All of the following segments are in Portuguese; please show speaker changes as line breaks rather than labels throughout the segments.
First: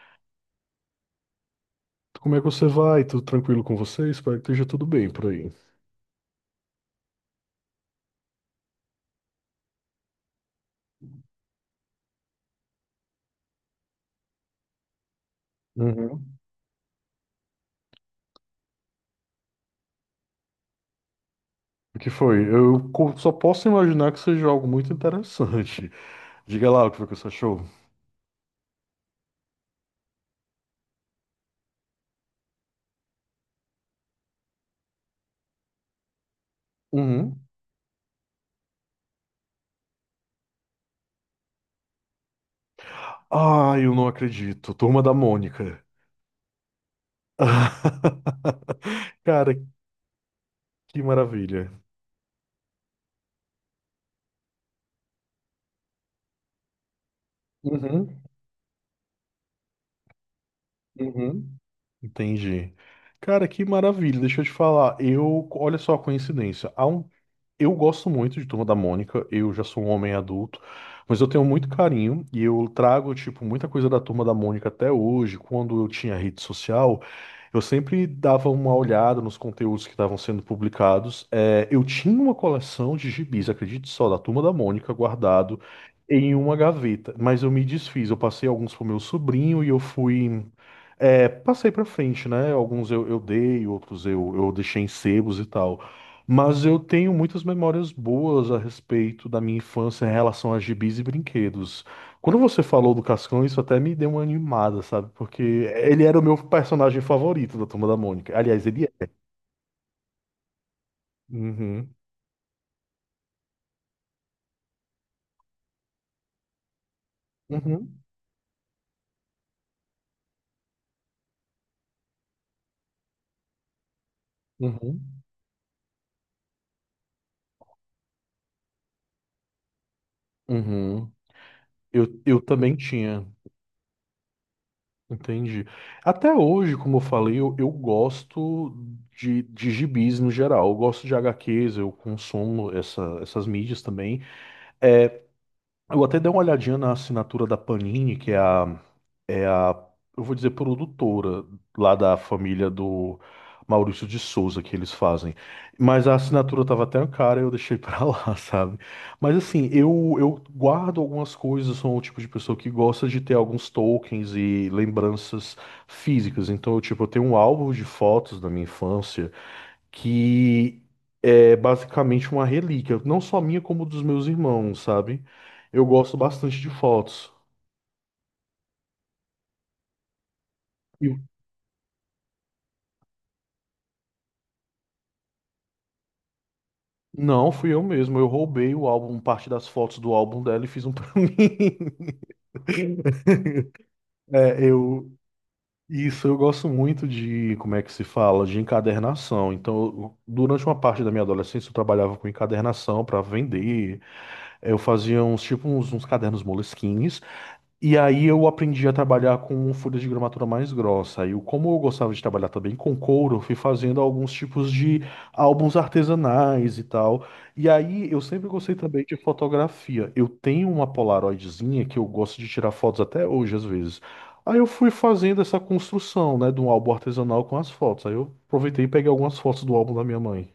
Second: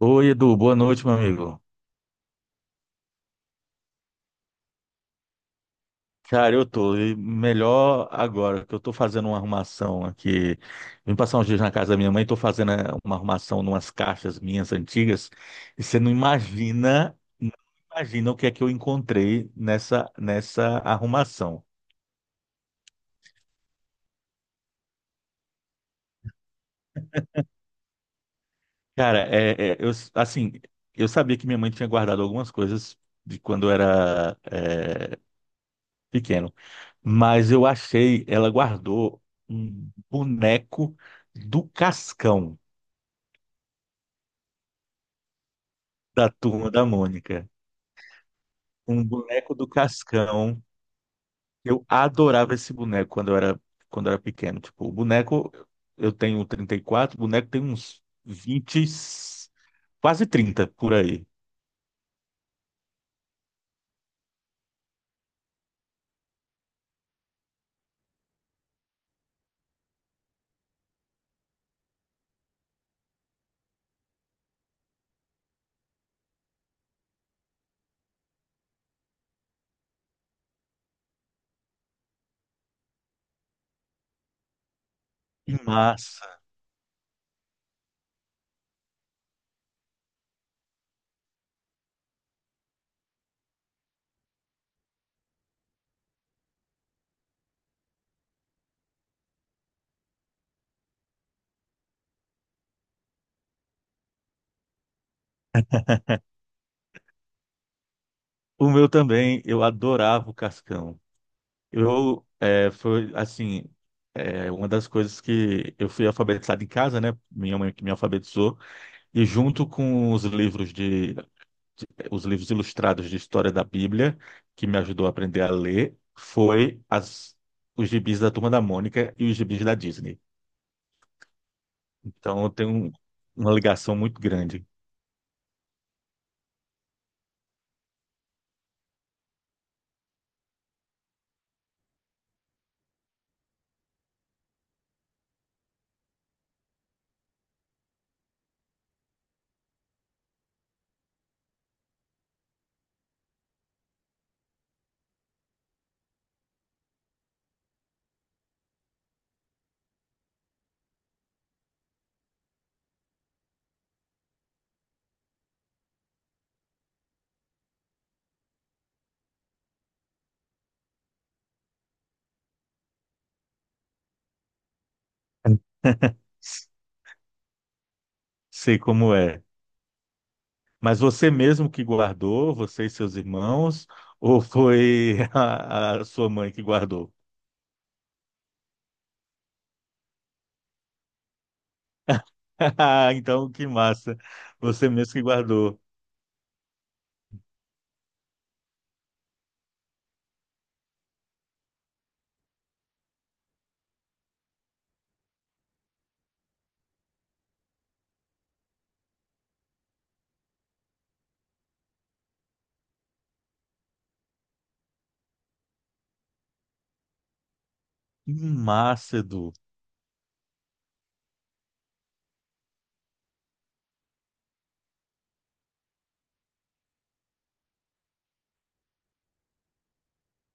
Oi, Edu, boa noite, meu amigo.
Como é que você vai? Tudo tranquilo com você? Espero que esteja tudo bem por aí.
Cara, eu tô e melhor agora, que eu tô fazendo uma arrumação aqui. Vim passar uns dias na casa da minha mãe, tô fazendo uma arrumação numas caixas minhas antigas, e você não
Uhum.
imagina, não imagina o que é que eu encontrei nessa arrumação.
O que foi? Só posso imaginar que seja algo muito interessante. Diga lá o que foi que você achou.
Cara, eu, assim, eu sabia que minha mãe tinha guardado algumas coisas de quando eu era pequeno.
Uhum.
Mas eu achei, ela guardou um boneco do Cascão,
Ah, eu não acredito. Turma da Mônica.
da Turma da Mônica. Um
Cara,
boneco do Cascão.
que maravilha.
Eu adorava esse boneco quando eu era pequeno. Tipo, o boneco, eu tenho 34, o boneco tem uns
Uhum.
20 quase 30 por aí.
Uhum. Entendi. Cara, que maravilha. Deixa eu te falar. Olha só a coincidência. Eu gosto muito de Turma da Mônica, eu já sou um homem adulto, mas eu tenho muito carinho e eu trago, tipo, muita coisa da Turma da Mônica até hoje. Quando eu tinha rede social, eu sempre dava uma olhada nos conteúdos que estavam sendo publicados. É, eu tinha uma coleção de gibis, acredite só, da Turma da Mônica
Que
guardado em
massa!
uma gaveta, mas eu me desfiz, eu passei alguns pro meu sobrinho e eu fui. É, passei pra frente, né? Alguns eu dei, outros eu deixei em sebos e tal. Mas eu tenho muitas memórias boas a respeito da minha infância em relação a gibis e brinquedos. Quando você falou do Cascão, isso até me deu uma animada, sabe? Porque ele era o meu personagem favorito da Turma da Mônica. Aliás,
O
ele
meu
é.
também, eu adorava o Cascão.
Uhum,
Eu, é, foi assim, é, uma das coisas que eu fui alfabetizado em casa, né? Minha mãe que me
uhum,
alfabetizou. E junto com os livros os livros ilustrados de história da Bíblia, que me ajudou a
uhum,
aprender a ler, foi as, os gibis da Turma da Mônica e os gibis da Disney.
uhum. Eu
Então
também tinha,
uma ligação muito grande.
entendi. Até hoje, como eu falei, eu gosto de gibis no geral. Eu gosto de HQs, eu consumo essas mídias também. É, eu até dei uma olhadinha na assinatura da Panini, que é a, é a, eu vou dizer, produtora lá da família do Maurício de Souza que eles fazem. Mas a assinatura tava até cara, eu deixei pra lá, sabe? Mas assim, eu guardo algumas coisas, sou o tipo de pessoa que gosta de ter alguns tokens e lembranças físicas. Então, eu, tipo, eu tenho um álbum de fotos da minha infância que é basicamente uma relíquia, não só minha, como dos meus irmãos, sabe? Eu gosto bastante de fotos.
Sei como é. Mas
E o-
você mesmo que guardou, você e seus irmãos, ou foi a sua mãe que guardou?
Não, fui eu mesmo. Eu roubei o álbum, parte das fotos do álbum dela e fiz um pra mim.
Então, que massa.
É,
Você
eu.
mesmo que guardou.
Isso, eu gosto muito de, como é que se fala, de encadernação. Então, durante uma parte da minha adolescência, eu trabalhava com encadernação para vender. Eu fazia uns, tipo, uns cadernos moleskines. E aí eu aprendi a trabalhar com folhas de gramatura mais grossa. E como eu gostava de trabalhar também com couro, eu fui fazendo alguns tipos de álbuns artesanais e tal. E aí eu
Que
sempre gostei também de
massa, Edu.
fotografia. Eu tenho uma Polaroidzinha que eu gosto de tirar fotos até hoje às vezes. Aí eu fui fazendo essa construção, né, de um álbum artesanal com as fotos. Aí eu aproveitei e peguei algumas fotos do álbum da minha mãe.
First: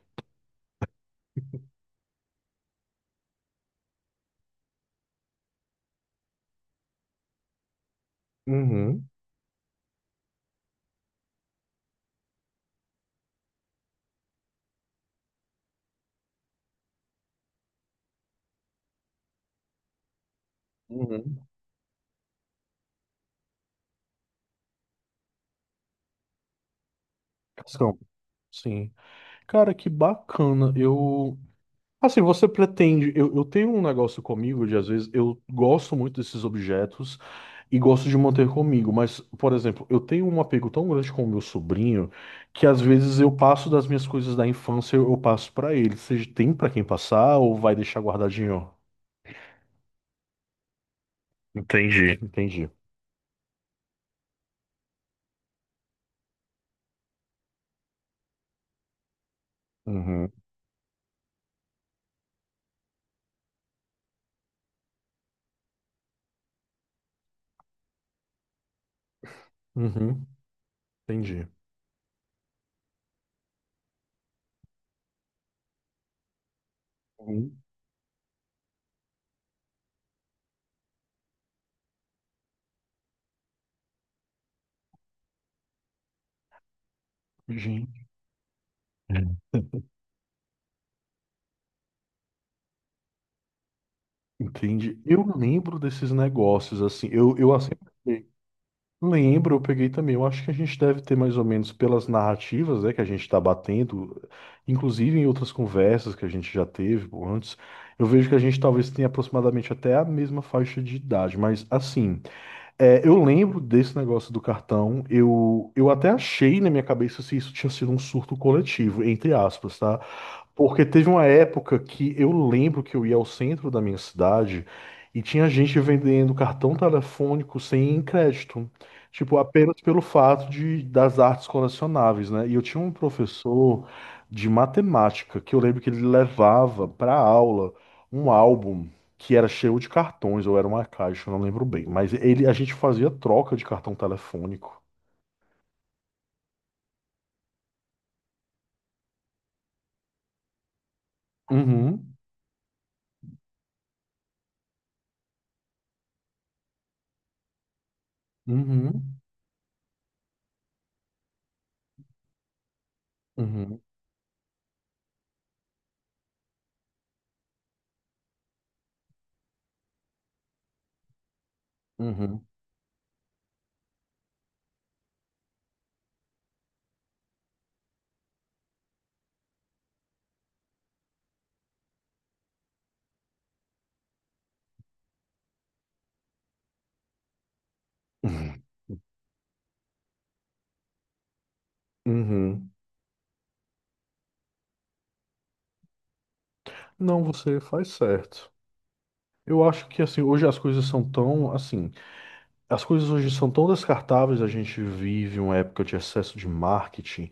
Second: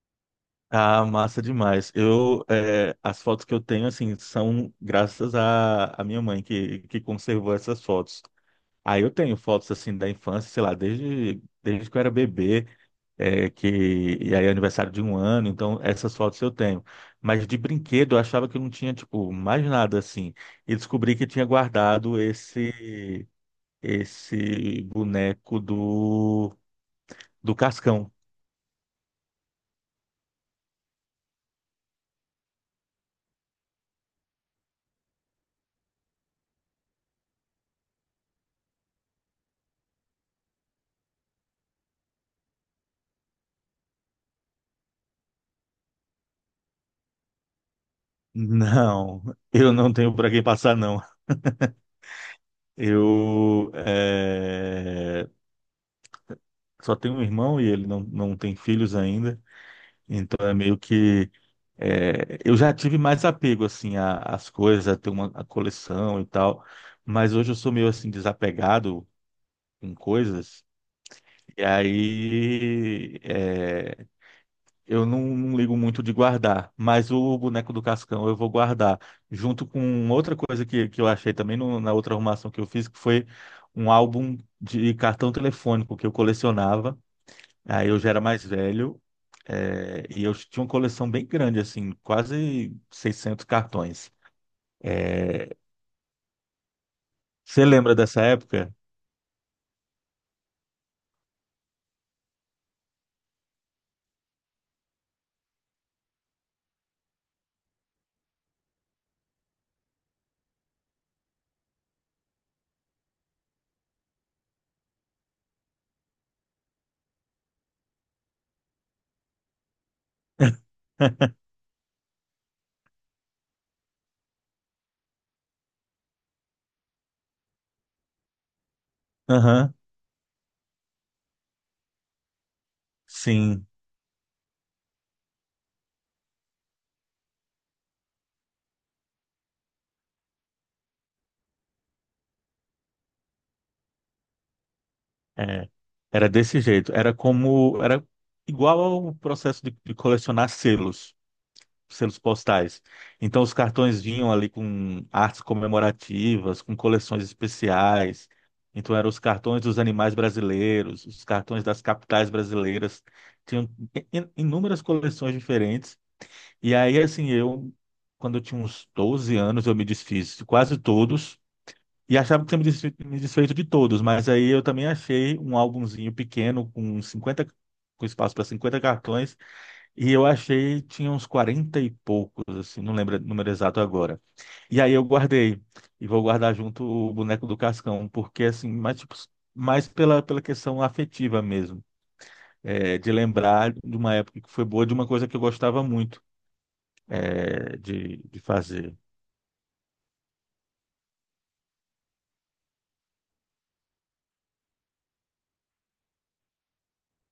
Ah, massa demais. Eu, é, as fotos que eu tenho, assim, são graças à minha mãe que conservou essas fotos. Aí
Uhum.
eu tenho fotos, assim, da infância, sei lá, desde que eu era bebê, é, que, e aí é aniversário de um ano, então essas fotos eu tenho. Mas de brinquedo eu achava que não tinha, tipo, mais nada, assim. E descobri que
Uhum.
tinha guardado esse boneco do, do
São,
Cascão.
sim. Cara, que bacana. Eu assim, você pretende. Eu tenho um negócio comigo de, às vezes, eu gosto muito desses objetos e gosto de manter comigo, mas, por exemplo, eu tenho um apego tão grande com o meu sobrinho que, às vezes, eu passo das minhas coisas da infância, eu passo pra ele. Seja, tem pra quem passar ou vai deixar guardadinho?
Não, eu não tenho para quem passar, não.
Entendi, entendi.
Eu só tenho um irmão e ele não, não tem filhos ainda,
Uhum,
então é meio que eu já tive mais apego assim às coisas, a ter uma a coleção e tal, mas hoje eu sou meio assim desapegado com
uhum,
coisas.
entendi.
E aí eu não, não ligo muito de guardar, mas o
Uhum.
boneco do Cascão eu vou guardar, junto com outra coisa que eu achei também na outra arrumação que eu fiz, que foi um álbum de cartão telefônico que eu colecionava. Aí eu
Gente.
já era mais velho, é, e eu tinha uma coleção bem grande, assim, quase 600 cartões.
Entendi. Eu
É,
lembro desses negócios, assim. Eu
você
assim.
lembra dessa época?
Lembro, eu peguei também. Eu acho que a gente deve ter mais ou menos pelas narrativas, né, que a gente está batendo, inclusive em outras conversas que a gente já teve pô, antes, eu vejo que a gente talvez tenha aproximadamente até a mesma faixa de idade. Mas assim, é, eu lembro desse negócio do cartão. Eu até achei na minha cabeça se isso tinha sido um surto coletivo, entre aspas, tá? Porque teve uma época que eu lembro que eu ia ao centro da minha cidade e tinha gente vendendo cartão telefônico sem crédito. Tipo,
Aham,
apenas pelo fato de, das artes colecionáveis, né? E eu tinha um
sim,
professor de matemática que eu lembro que ele levava para aula um álbum que era cheio de cartões, ou era uma caixa, eu não lembro bem. Mas ele, a gente fazia troca de cartão telefônico.
é. Era desse jeito. Era como, era igual ao processo de colecionar selos.
Uhum,
Selos postais. Então, os cartões vinham ali com artes comemorativas, com coleções especiais. Então, eram
uhum,
os cartões dos animais brasileiros, os cartões das capitais brasileiras. Tinham
uhum,
inúmeras coleções diferentes. E aí, assim, eu, quando eu tinha uns 12 anos, eu me desfiz de quase todos. E achava
uhum,
que tinha me desfeito de todos, mas aí eu também achei um álbumzinho pequeno com espaço para 50 cartões e eu achei, tinha uns 40 e poucos, assim, não lembro o número exato agora. E aí eu guardei, e vou guardar junto o boneco do Cascão, porque assim, mais, tipo, mais pela, pela questão afetiva mesmo,
uhum.
é, de lembrar de uma época que foi boa, de uma coisa que eu gostava muito,
Não, você
é,
faz
de
certo.
fazer.
Eu acho que assim, hoje as coisas são tão assim, as coisas hoje são tão descartáveis, a gente vive uma época de excesso de marketing,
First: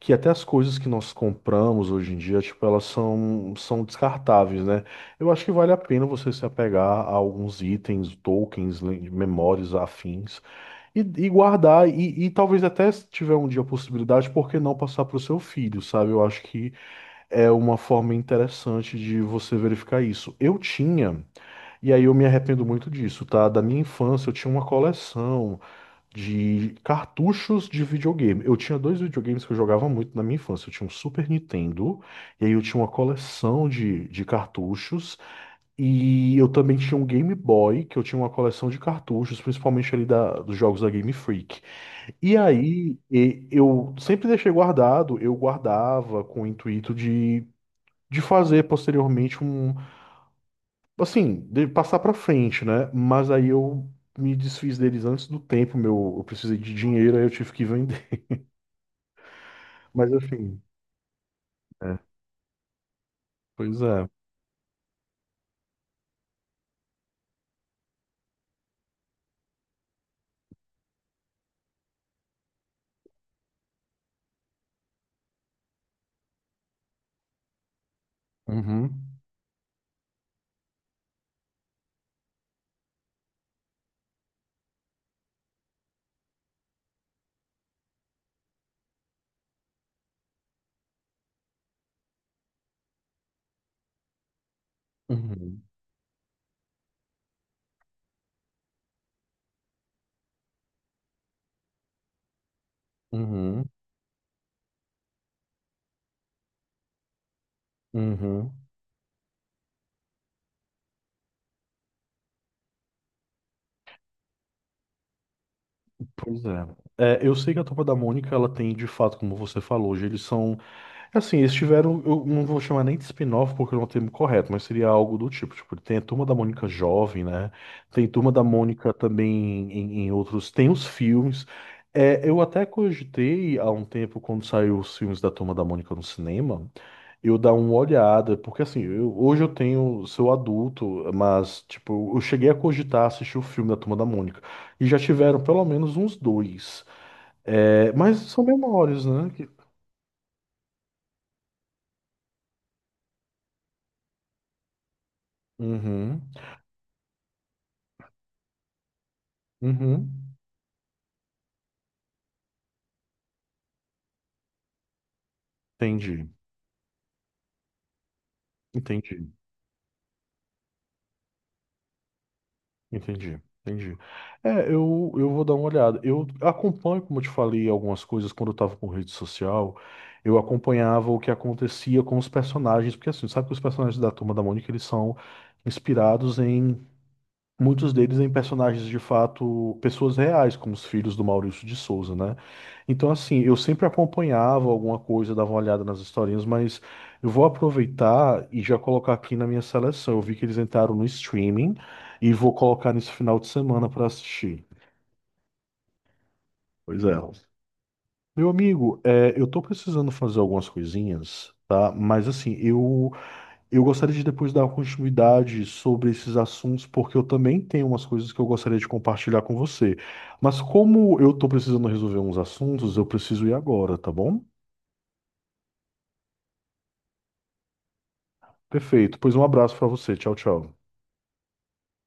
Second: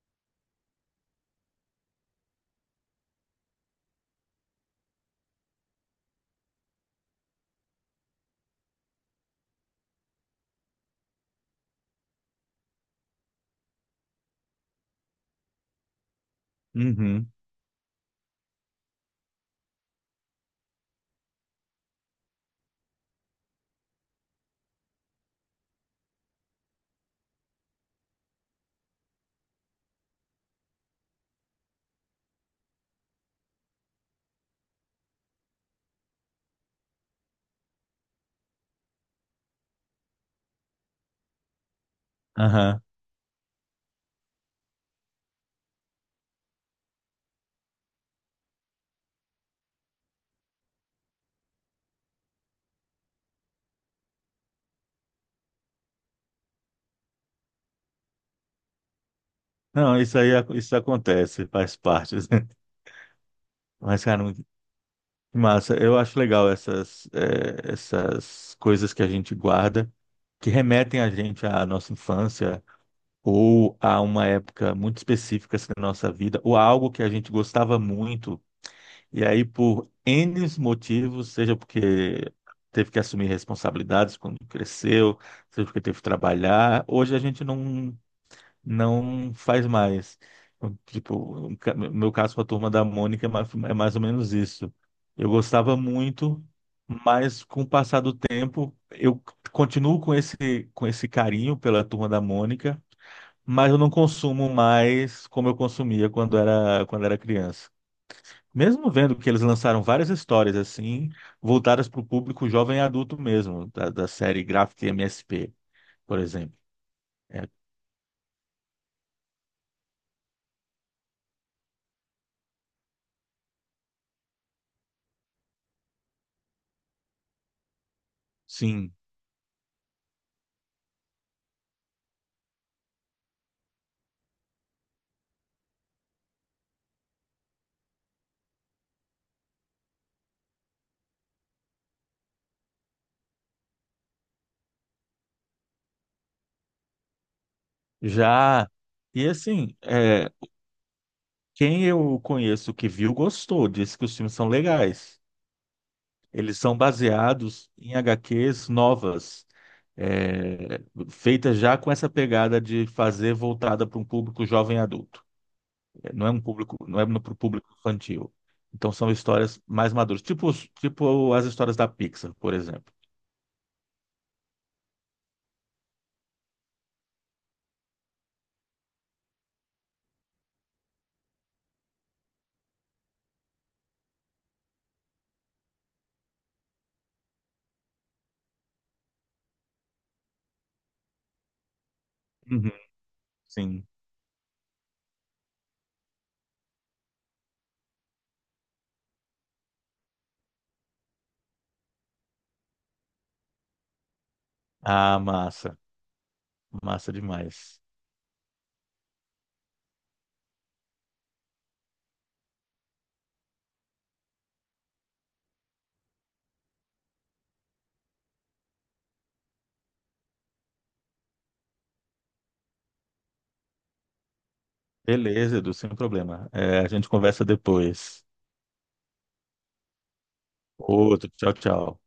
que até as coisas que nós compramos hoje em dia, tipo, elas são, são descartáveis, né? Eu acho que vale a pena você se apegar a alguns itens, tokens, memórias afins e guardar e talvez até se tiver um dia a possibilidade, por que não passar para o seu filho, sabe? Eu acho que
Uhum,
é uma forma interessante de você verificar isso. Eu tinha, e aí eu me arrependo muito disso, tá? Da minha infância, eu tinha uma coleção de cartuchos de videogame. Eu tinha dois videogames que eu jogava muito na minha infância. Eu tinha um Super Nintendo, e aí eu tinha uma coleção de cartuchos. E eu também tinha um Game Boy, que eu tinha uma coleção de cartuchos, principalmente ali da, dos jogos da Game Freak. E
aham.
aí, eu sempre deixei guardado, eu guardava com o intuito de fazer posteriormente um, assim, de passar pra frente, né? Mas aí eu me desfiz deles antes do tempo, meu, eu precisei de dinheiro, aí eu tive que vender.
Não,
Mas
isso aí,
enfim,
isso acontece, faz
é,
parte.
pois
Mas,
é.
cara, que massa, eu acho legal essas, é, essas coisas que a gente guarda, que remetem a gente à nossa infância, ou a uma época muito específica assim, da nossa vida, ou a algo que a gente gostava muito,
Uhum,
e aí por N motivos, seja porque teve que assumir responsabilidades quando cresceu, seja porque teve que trabalhar, hoje a gente não, não faz mais. Então, tipo, meu caso com a Turma da Mônica é mais ou menos isso. Eu
uhum,
gostava muito, mas com o passar do tempo, eu continuo com esse carinho pela Turma da Mônica,
uhum,
mas eu não consumo mais como eu consumia quando era criança.
uhum.
Mesmo vendo que eles lançaram várias histórias assim, voltadas para o público jovem e adulto mesmo, da série Graphic MSP, por
Pois
exemplo.
é. É, eu
É,
sei que a Turma da Mônica, ela tem, de fato, como você falou, hoje eles são assim, eles tiveram, eu não vou chamar nem de spin-off porque não é o termo correto, mas seria algo do tipo, tipo, tem a Turma da Mônica jovem, né? Tem Turma da Mônica
sim,
também em, em outros, tem os filmes. É, eu até cogitei há um tempo, quando saiu os filmes da Turma da Mônica no cinema, eu dar uma olhada, porque assim, hoje eu tenho, sou adulto, mas, tipo, eu cheguei a cogitar assistir o filme da Turma da Mônica, e já tiveram pelo menos uns dois. É, mas são
já.
memórias,
E
né? que-
assim, é, quem eu conheço que viu gostou, disse que os filmes são legais.
Uhum.
Eles são baseados em HQs novas,
Uhum.
é, feitas já com essa pegada de fazer voltada para um público jovem e adulto. Não
Entendi,
é um público, não é para o público infantil. Então são
entendi,
histórias mais maduras, tipo, tipo as histórias da Pixar, por exemplo.
entendi, entendi. É, eu vou dar uma olhada. Eu acompanho, como eu te falei, algumas coisas quando eu estava com rede social. Eu acompanhava o que acontecia com os personagens, porque assim, sabe que os personagens da Turma da Mônica, eles são inspirados em muitos deles em personagens de fato, pessoas reais, como os filhos do Maurício de Souza, né?
Uhum.
Então, assim, eu sempre
Sim.
acompanhava alguma coisa, dava uma olhada nas historinhas, mas eu vou aproveitar e já colocar aqui na minha seleção. Eu vi que eles entraram no streaming e vou colocar nesse final de semana para assistir.
Ah, massa.
Pois
Massa
é.
demais.
Meu amigo, é, eu tô precisando fazer algumas coisinhas, tá? Mas, assim, eu. Eu gostaria de depois dar continuidade sobre esses assuntos, porque eu também tenho umas coisas que eu gostaria de compartilhar com você. Mas como eu estou precisando resolver uns assuntos, eu preciso ir agora, tá bom?
Beleza, Edu, sem problema. É, a gente conversa depois.
Perfeito. Pois um abraço para você. Tchau, tchau.
Outro, tchau, tchau.